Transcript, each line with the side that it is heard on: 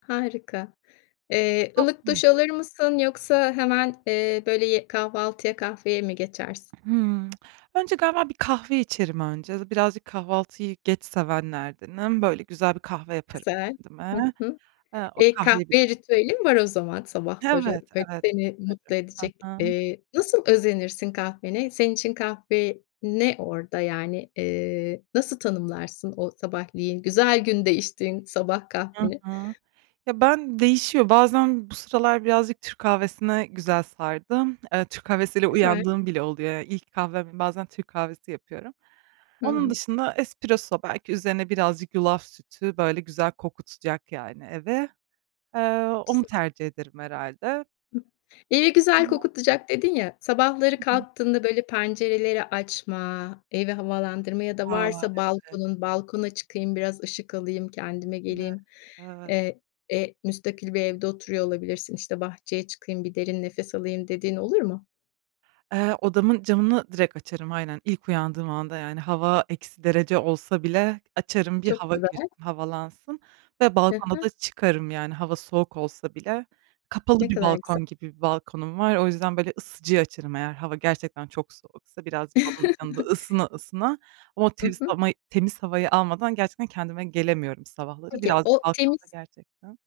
left: Harika. Eee,
right: [unintelligible]
left: ılık
right: .Hıh.
left: duş alır mısın yoksa hemen, eee, böyle, ye kahvaltıya kahveye mi geçersin?
right: Hıı. Önce galiba bir kahve içerim önce. Birazcık kahvaltıyı geç sevenlerdenim. Böyle, güzel bir kahve yaparım
left: Güzel.
right: kendime.
left: Hı hı.
right: Eee, o
left: Eee,
right: kahveyi biraz
left: kahve ritüelin var o zaman sabahları,
right: Evet,
left: böyle,
right: evet,
left: seni mutlu
right: yaparım.
left: edecek.
right: Hı hı.
left: Eee, nasıl özenirsin kahvene? Senin için kahve ne orada, yani, eee, nasıl tanımlarsın, o sabahleyin güzel günde içtiğin sabah
right: Hı
left: kahveni?
right: hı. Ya, ben değişiyor, bazen Bu sıralar birazcık Türk kahvesine güzel sardım. Eee, Türk kahvesiyle
left: Güzel.
right: uyandığım bile oluyor. İlk kahvem, bazen Türk kahvesi yapıyorum.
left: Hı
right: Onun
left: hı.
right: dışında espresso, belki üzerine birazcık yulaf sütü, böyle, güzel kokutacak, yani, evi. Eee, onu tercih ederim herhâlde.
left: "Evi güzel
right: [unintelligible]
left: kokutacak." dedin ya, sabahları
right: Hı hı.
left: kalktığında, böyle, pencereleri açma, evi havalandırma ya da
right: A,
left: varsa
right: evet.
left: balkonun balkona çıkayım biraz ışık alayım, kendime
right: Evet,
left: geleyim.
right: evet.
left: Eee, e, müstakil bir evde oturuyor olabilirsin, işte, "Bahçeye çıkayım, bir derin nefes alayım." dediğin oluyor mu?
right: Eee, odamın camını direkt açarım, aynen. İlk uyandığım anda, yani, hava eksi derece olsa bile açarım bir
left: Çok
right: hava girsin,
left: güzel.
right: havalansın ve
left: Hı
right: balkona da
left: hı.
right: çıkarım, yani, hava soğuk olsa bile. Kapalı
left: Ne
right: bir
left: kadar güzel.
right: balkon gibi bir balkonum var. O yüzden, böyle, ısıtıcıyı açarım eğer hava gerçekten çok soğuksa, birazcık onun yanında ısına ısına. Ama o
left: I
right: temiz
left: hı.
right: hama temiz havayı almadan gerçekten kendime gelemiyorum sabahları.
left: Peki, o
right: Birazcık
left: temiz
right: balkonda gerçekten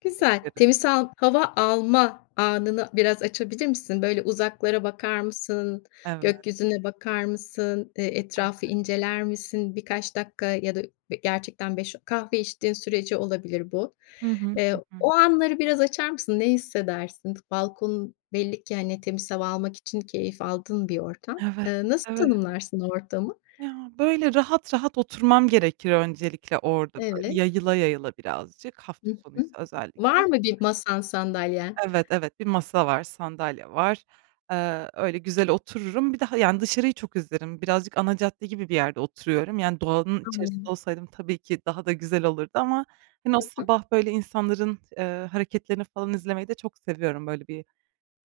left: Güzel.
right: beklerim.
left: Temiz sal hava alma anını biraz açabilir misin? Böyle, uzaklara bakar mısın?
right: Evet.
left: Gökyüzüne bakar mısın? Eee, etrafı inceler misin? Birkaç dakika ya da, ı gerçekten beş o kahve içtiğin sürece olabilir bu.
right: Hı hı. Hı
left: Eee,
right: hı.
left: o anları biraz açar mısın? Ne hissedersin? Balkonun belli ki, hani, temiz hava almak için keyif aldığın bir ortam.
right: Evet,
left: Eee, nasıl
right: evet.
left: tanımlarsın o ortamı?
right: Ya, böyle, rahat rahat oturmam gerekir öncelikle orada, böyle,
left: Evet.
right: yayıla yayıla birazcık
left: Hı
right: hafta
left: hı.
right: sonuysa özellikle.
left: Var mı 1 masan, sandalyen?
right: Evet, evet, 1 masa var, sandalye var. Eee, öyle güzel otururum, bir de, ha, yani, dışarıyı çok izlerim. Birazcık ana cadde gibi bir yerde oturuyorum. Yani, doğanın içerisinde
left: Anlıyorum.
right: olsaydım tabii ki daha da güzel olurdu ama, hani, o
left: Hı hı.
right: sabah, böyle, insanların, eee, hareketlerini falan izlemeyi de çok seviyorum. Böyle, bir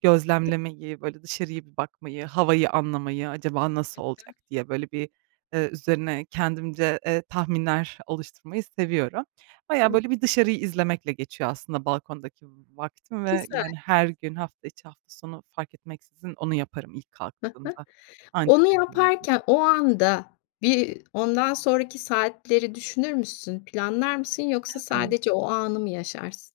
right: gözlemlemeyi, böyle, dışarıya bir bakmayı, havayı anlamayı. Acaba nasıl
left: Hı hı.
right: olacak, diye, böyle, bir, eee, üzerine kendimce, eee, tahminler oluşturmayı seviyorum. Bayağı,
left: Hıh.
right: böyle, bir dışarıyı izlemekle geçiyor aslında balkondaki vaktim ve,
left: Güzel.
right: yani, her gün, hafta içi, hafta sonu fark etmeksizin onu yaparım ilk
left: Hı hı.
right: kalktığımda anca
left: Onu
right: öyle kendime gelirim.
left: yaparken o anda, bir ondan sonraki saatleri düşünür müsün, planlar mısın, yoksa
right: Evet.
left: sadece o anı mı yaşarsın?